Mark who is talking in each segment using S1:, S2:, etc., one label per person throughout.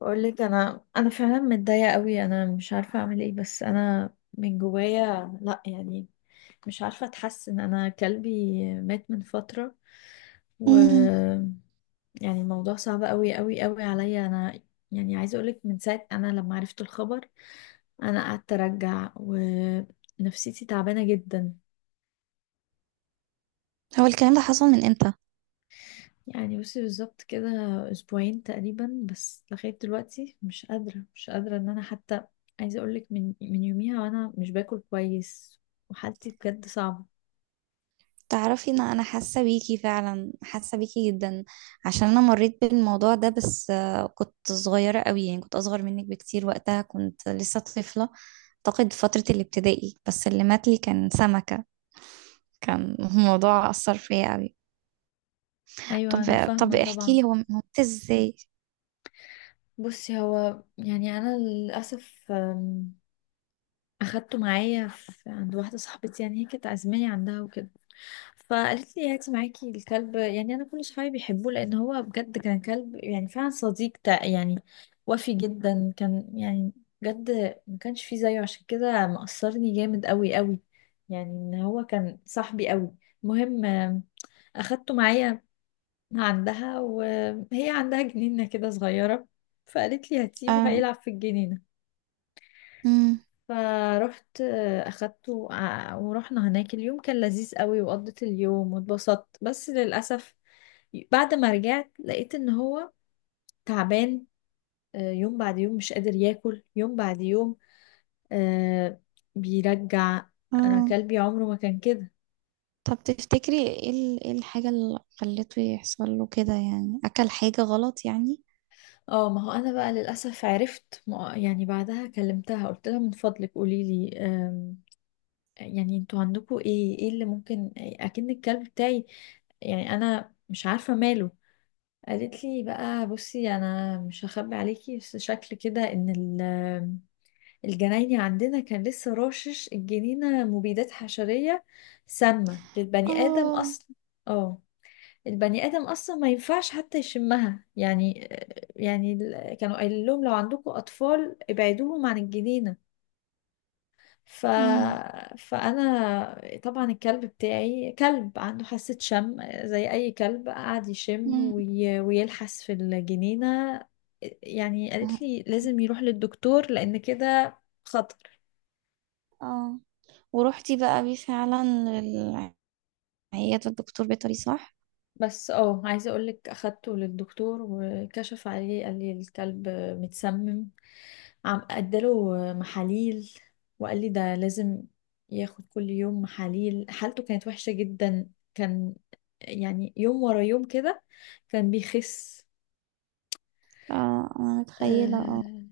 S1: بقول لك انا فعلا متضايقه قوي، انا مش عارفه اعمل ايه، بس انا من جوايا لا يعني مش عارفه اتحسن. انا كلبي مات من فتره، و
S2: امم
S1: يعني الموضوع صعب قوي قوي قوي عليا انا. يعني عايزه اقولك من ساعه انا لما عرفت الخبر انا قعدت ارجع ونفسيتي تعبانه جدا.
S2: هو الكلام ده حصل من امتى؟
S1: يعني بصي بالظبط كده اسبوعين تقريبا، بس لغايه دلوقتي مش قادره، مش قادره ان انا حتى. عايزه اقولك من يوميها وانا مش باكل كويس، وحالتي بجد صعبه.
S2: تعرفي ان انا حاسه بيكي، فعلا حاسه بيكي جدا. عشان انا مريت بالموضوع ده، بس كنت صغيره قوي. يعني كنت اصغر منك بكتير، وقتها كنت لسه طفله. اعتقد فتره الابتدائي. بس اللي مات لي كان سمكه. كان الموضوع اثر فيا قوي. طب
S1: ايوه انا
S2: طب
S1: فاهمه
S2: احكي
S1: طبعا.
S2: لي، هو مات ازاي؟
S1: بصي هو يعني انا للاسف اخدته معايا عند واحده صاحبتي، يعني هي كانت عازماني عندها وكده، فقالت لي هاتي معاكي الكلب. يعني انا كل صحابي بيحبوه لان هو بجد كان كلب يعني فعلا صديق يعني، وفي جدا كان يعني بجد ما كانش فيه زيه، عشان كده مأثرني جامد قوي قوي، يعني ان هو كان صاحبي قوي. المهم اخدته معايا عندها، وهي عندها جنينة كده صغيرة، فقالت لي هاتيه
S2: اه.
S1: وهيلعب في الجنينة.
S2: امم.
S1: فروحت اخدته ورحنا هناك. اليوم كان لذيذ قوي وقضيت اليوم واتبسطت، بس للاسف بعد ما رجعت لقيت ان هو تعبان. يوم بعد يوم مش قادر ياكل، يوم بعد يوم آه، بيرجع. انا
S2: اه.
S1: كلبي عمره ما كان كده.
S2: طب تفتكري ايه إيه الحاجه اللي خلته يحصل له كده؟ يعني اكل حاجه غلط يعني؟
S1: اه، ما هو انا بقى للاسف عرفت. يعني بعدها كلمتها قلت لها من فضلك قولي لي، يعني انتوا عندكم ايه اللي ممكن اكن الكلب بتاعي، يعني انا مش عارفه ماله. قالت لي بقى بصي، انا مش هخبي عليكي، بس شكل كده ان الجنايني عندنا كان لسه راشش الجنينه مبيدات حشريه سامه للبني ادم
S2: اه.
S1: اصلا. اه، البني ادم اصلا ما ينفعش حتى يشمها يعني. يعني كانوا قايلين لهم لو عندكم اطفال ابعدوهم عن الجنينه. ف...
S2: مم.
S1: فأنا طبعا الكلب بتاعي كلب عنده حاسة شم زي أي كلب، قعد يشم
S2: مم.
S1: ويلحس في الجنينة. يعني قالت لي لازم يروح للدكتور لأن كده خطر.
S2: اه. ورحتي بقى بيه فعلا للعيادة، الدكتور بيطري صح؟
S1: بس اه عايزة أقولك أخدته للدكتور وكشف عليه، قال لي الكلب متسمم. عم اداله محاليل وقال لي ده لازم ياخد كل يوم محاليل. حالته كانت وحشة جدا، كان يعني يوم ورا يوم كده كان بيخس.
S2: اه، انا متخيلة اه.
S1: آه،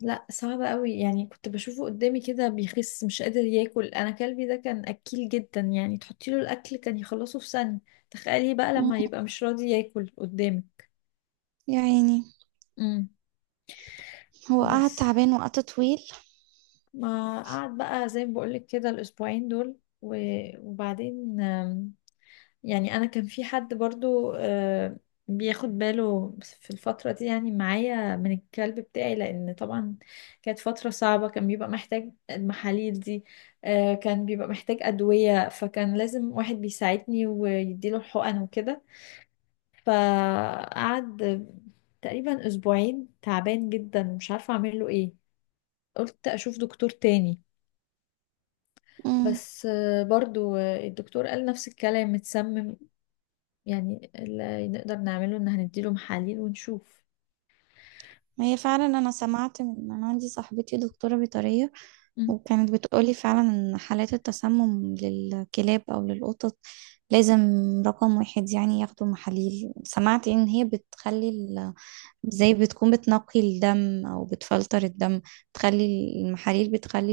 S1: لا صعبة قوي، يعني كنت بشوفه قدامي كده بيخس مش قادر ياكل. انا كلبي ده كان اكيل جدا، يعني تحطي له الاكل كان يخلصه في ثانية، تخيلي بقى
S2: مم.
S1: لما يبقى مش راضي ياكل قدامي.
S2: يا عيني.
S1: امم،
S2: هو قعد
S1: بس
S2: تعبان وقت طويل؟
S1: ما قعد بقى زي ما بقولك كده الاسبوعين دول وبعدين. يعني انا كان في حد برضو بياخد باله في الفترة دي يعني معايا من الكلب بتاعي، لان طبعا كانت فترة صعبة، كان بيبقى محتاج المحاليل دي. كان بيبقى محتاج أدوية، فكان لازم واحد بيساعدني ويديله الحقن وكده. فقعد تقريبا اسبوعين تعبان جدا ومش عارفة اعمل له ايه. قلت اشوف دكتور تاني،
S2: امم.
S1: بس برضو الدكتور قال نفس الكلام، متسمم، يعني اللي نقدر نعمله ان هنديله محاليل ونشوف.
S2: هي فعلا انا سمعت، انا عندي صاحبتي دكتوره بيطريه،
S1: مم.
S2: وكانت بتقولي فعلا ان حالات التسمم للكلاب او للقطط لازم، رقم واحد يعني ياخدوا محاليل. سمعت ان هي بتخلي، زي بتكون بتنقي الدم او بتفلتر الدم. تخلي المحاليل بتخلي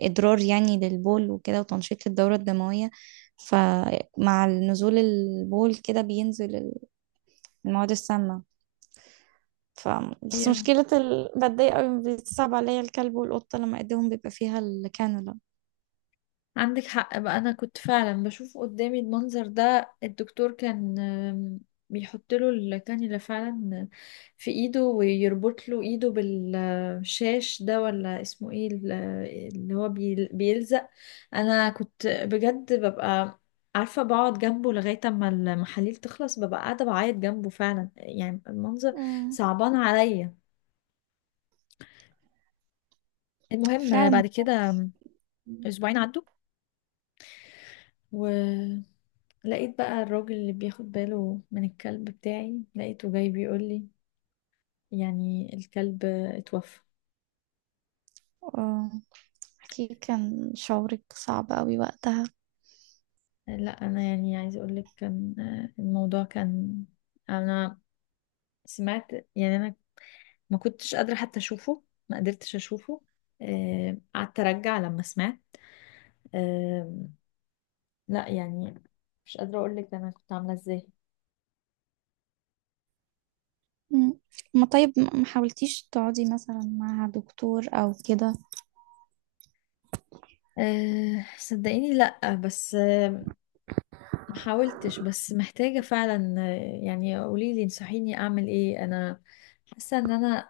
S2: الادرار يعني للبول وكده، وتنشيط الدورة الدموية. فمع نزول البول كده بينزل المواد السامة. ف بس
S1: ايوه
S2: مشكلة بتضايق قوي، بتصعب عليا الكلب والقطة لما ايديهم بيبقى فيها الكانولا.
S1: عندك حق بقى، انا كنت فعلا بشوف قدامي المنظر ده. الدكتور كان بيحط له الكانيولا فعلا في ايده، ويربط له ايده بالشاش ده، ولا اسمه ايه اللي هو بيلزق. انا كنت بجد ببقى عارفة، بقعد جنبه لغاية اما المحاليل تخلص، ببقى قاعدة بعيط جنبه فعلا، يعني المنظر
S2: مم.
S1: صعبان عليا. المهم
S2: فعلا.
S1: بعد كده اسبوعين عدوا، ولقيت بقى الراجل اللي بياخد باله من الكلب بتاعي لقيته جاي بيقول لي يعني الكلب اتوفى.
S2: آه، أكيد كان شعورك صعب قوي وقتها.
S1: لا انا يعني عايزه اقول لك كان الموضوع كان، انا سمعت، يعني انا ما كنتش قادره حتى اشوفه، ما قدرتش اشوفه. قعدت ارجع لما سمعت آه، لا يعني مش قادره اقول لك انا كنت عامله ازاي.
S2: مم. ما طيب ما حاولتيش تقعدي مثلا مع دكتور أو كده؟
S1: صدقيني لا، بس محاولتش، بس محتاجة فعلا يعني قوليلي انصحيني اعمل ايه. انا حاسة ان انا،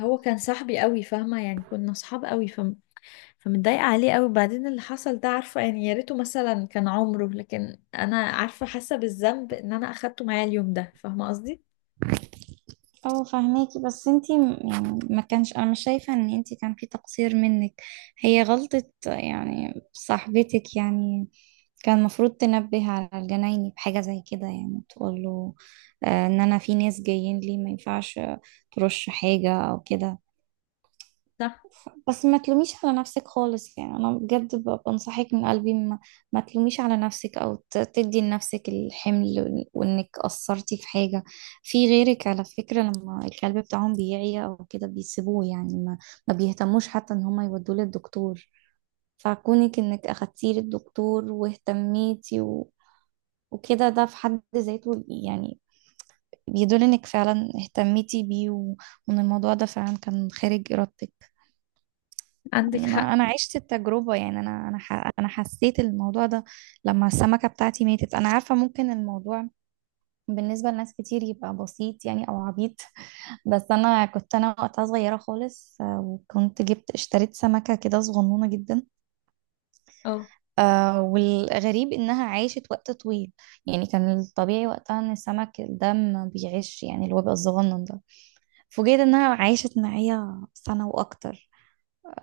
S1: هو كان صاحبي قوي فاهمة، يعني كنا صحاب قوي، فمتضايقة عليه قوي. بعدين اللي حصل ده عارفة يعني، يا ريته مثلا كان عمره، لكن انا عارفة حاسة بالذنب ان انا اخدته معايا اليوم ده، فاهمة قصدي.
S2: اه فهماكي. بس انتي يعني ما كانش، انا مش شايفة ان انتي كان في تقصير منك. هي غلطة يعني صاحبتك يعني. كان المفروض تنبه على الجنايني بحاجة زي كده، يعني تقول له ان انا في ناس جايين لي، ما ينفعش ترش حاجة او كده.
S1: صح،
S2: بس ما تلوميش على نفسك خالص. يعني انا بجد بنصحك من قلبي، ما تلوميش على نفسك او تدي لنفسك الحمل وانك قصرتي في حاجة. في غيرك على فكرة، لما الكلب بتاعهم بيعيا او كده بيسيبوه، يعني ما بيهتموش حتى ان هم يودوه للدكتور. فكونك انك اخدتيه للدكتور واهتميتي وكده ده في حد ذاته يعني بيدل انك فعلا اهتميتي بيه وان الموضوع ده فعلا كان خارج ارادتك.
S1: عندك
S2: انا
S1: حق
S2: أنا عشت التجربه. يعني انا انا حسيت الموضوع ده لما السمكه بتاعتي ماتت. انا عارفه ممكن الموضوع بالنسبه لناس كتير يبقى بسيط يعني، او عبيط. بس انا كنت، انا وقتها صغيره خالص. وكنت اشتريت سمكه كده صغنونه جدا.
S1: اه.
S2: والغريب انها عاشت وقت طويل. يعني كان الطبيعي وقتها ان السمك ده ما بيعيش، يعني اللي هو بيبقى الصغنن ده. فوجئت انها عاشت معايا سنه واكتر.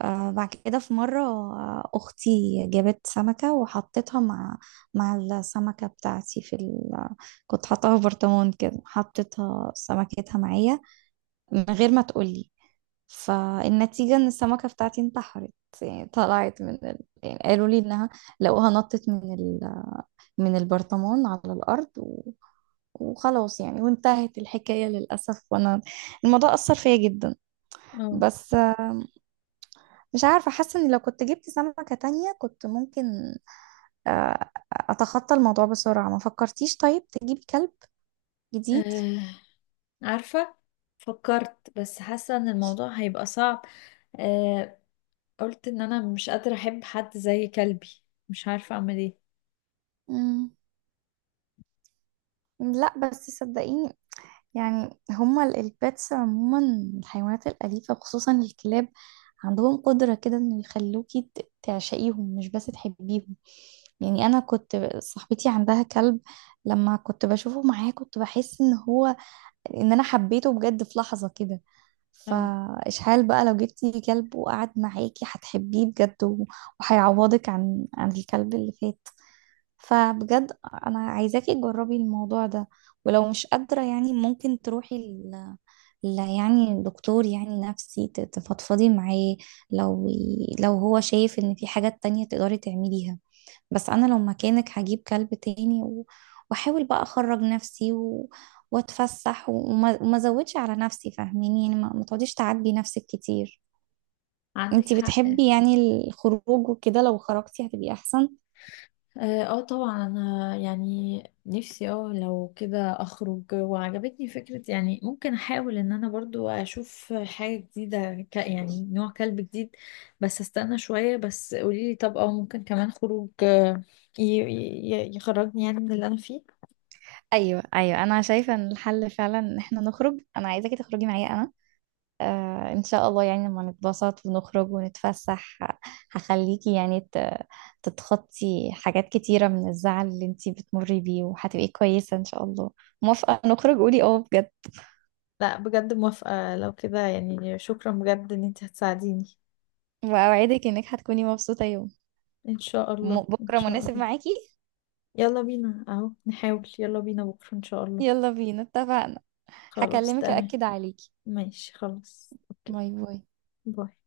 S2: آه بعد كده في مرة، أختي جابت سمكة وحطيتها مع السمكة بتاعتي في كنت حاطاها في برطمان كده، حطيتها سمكتها معايا من غير ما تقولي. فالنتيجة إن السمكة بتاعتي انتحرت. يعني طلعت من يعني قالوا لي إنها لقوها نطت من من البرطمان على الأرض وخلاص يعني، وانتهت الحكاية للأسف. وأنا الموضوع أثر فيا جدا.
S1: اه،
S2: بس مش عارفة، حاسة ان لو كنت جبت سمكة تانية كنت ممكن اتخطى الموضوع بسرعة. ما فكرتيش طيب تجيبي كلب جديد؟
S1: آه، عارفة فكرت، بس حاسة ان الموضوع هيبقى صعب. آه، قلت ان انا مش قادرة احب حد زي كلبي، مش عارفة اعمل ايه.
S2: مم. لا بس صدقيني، يعني هما البيتس عموما، الحيوانات الأليفة خصوصا الكلاب، عندهم قدرة كده انه يخلوكي تعشقيهم مش بس تحبيهم. يعني انا كنت صاحبتي عندها كلب، لما كنت بشوفه معاه كنت بحس ان هو ان انا حبيته بجد في لحظة كده.
S1: اه
S2: فإشحال بقى لو جبتي كلب وقعد معاكي هتحبيه بجد، وهيعوضك عن الكلب اللي فات. فبجد انا عايزاكي تجربي الموضوع ده. ولو مش قادرة يعني ممكن تروحي لا يعني دكتور، يعني نفسي تفضفضي معاه. لو هو شايف ان في حاجات تانية تقدري تعمليها. بس انا لو مكانك هجيب كلب تاني واحاول بقى اخرج نفسي واتفسح وما ازودش على نفسي فاهميني. يعني ما تقعديش تعبي نفسك كتير.
S1: عندك
S2: انتي
S1: حق اه.
S2: بتحبي يعني الخروج وكده، لو خرجتي هتبقي احسن.
S1: آه طبعا انا يعني نفسي، اه لو كده اخرج. وعجبتني فكرة يعني ممكن احاول ان انا برضو اشوف حاجة جديدة، ك يعني نوع كلب جديد. بس استنى شوية، بس قوليلي طب اه ممكن كمان خروج ي- يخرجني يعني من اللي انا فيه.
S2: ايوه ايوه، انا شايفه ان الحل فعلا ان احنا نخرج. انا عايزاكي تخرجي معايا انا. آه ان شاء الله، يعني لما نتبسط ونخرج ونتفسح هخليكي يعني تتخطي حاجات كتيرة من الزعل اللي انتي بتمري بيه، وهتبقي كويسة ان شاء الله. موافقة نخرج؟ قولي اه بجد.
S1: لا بجد موافقة، لو كده يعني شكرا بجد ان انت هتساعديني.
S2: واوعدك انك هتكوني مبسوطة يوم.
S1: ان شاء الله ان
S2: بكرة
S1: شاء
S2: مناسب
S1: الله.
S2: معاكي؟
S1: يلا بينا اهو نحاول، يلا بينا بكرة ان شاء الله.
S2: يلا بينا اتفقنا.
S1: خلاص
S2: هكلمك
S1: تمام.
S2: أأكد عليكي.
S1: ماشي خلاص اوكي.
S2: باي باي.
S1: باي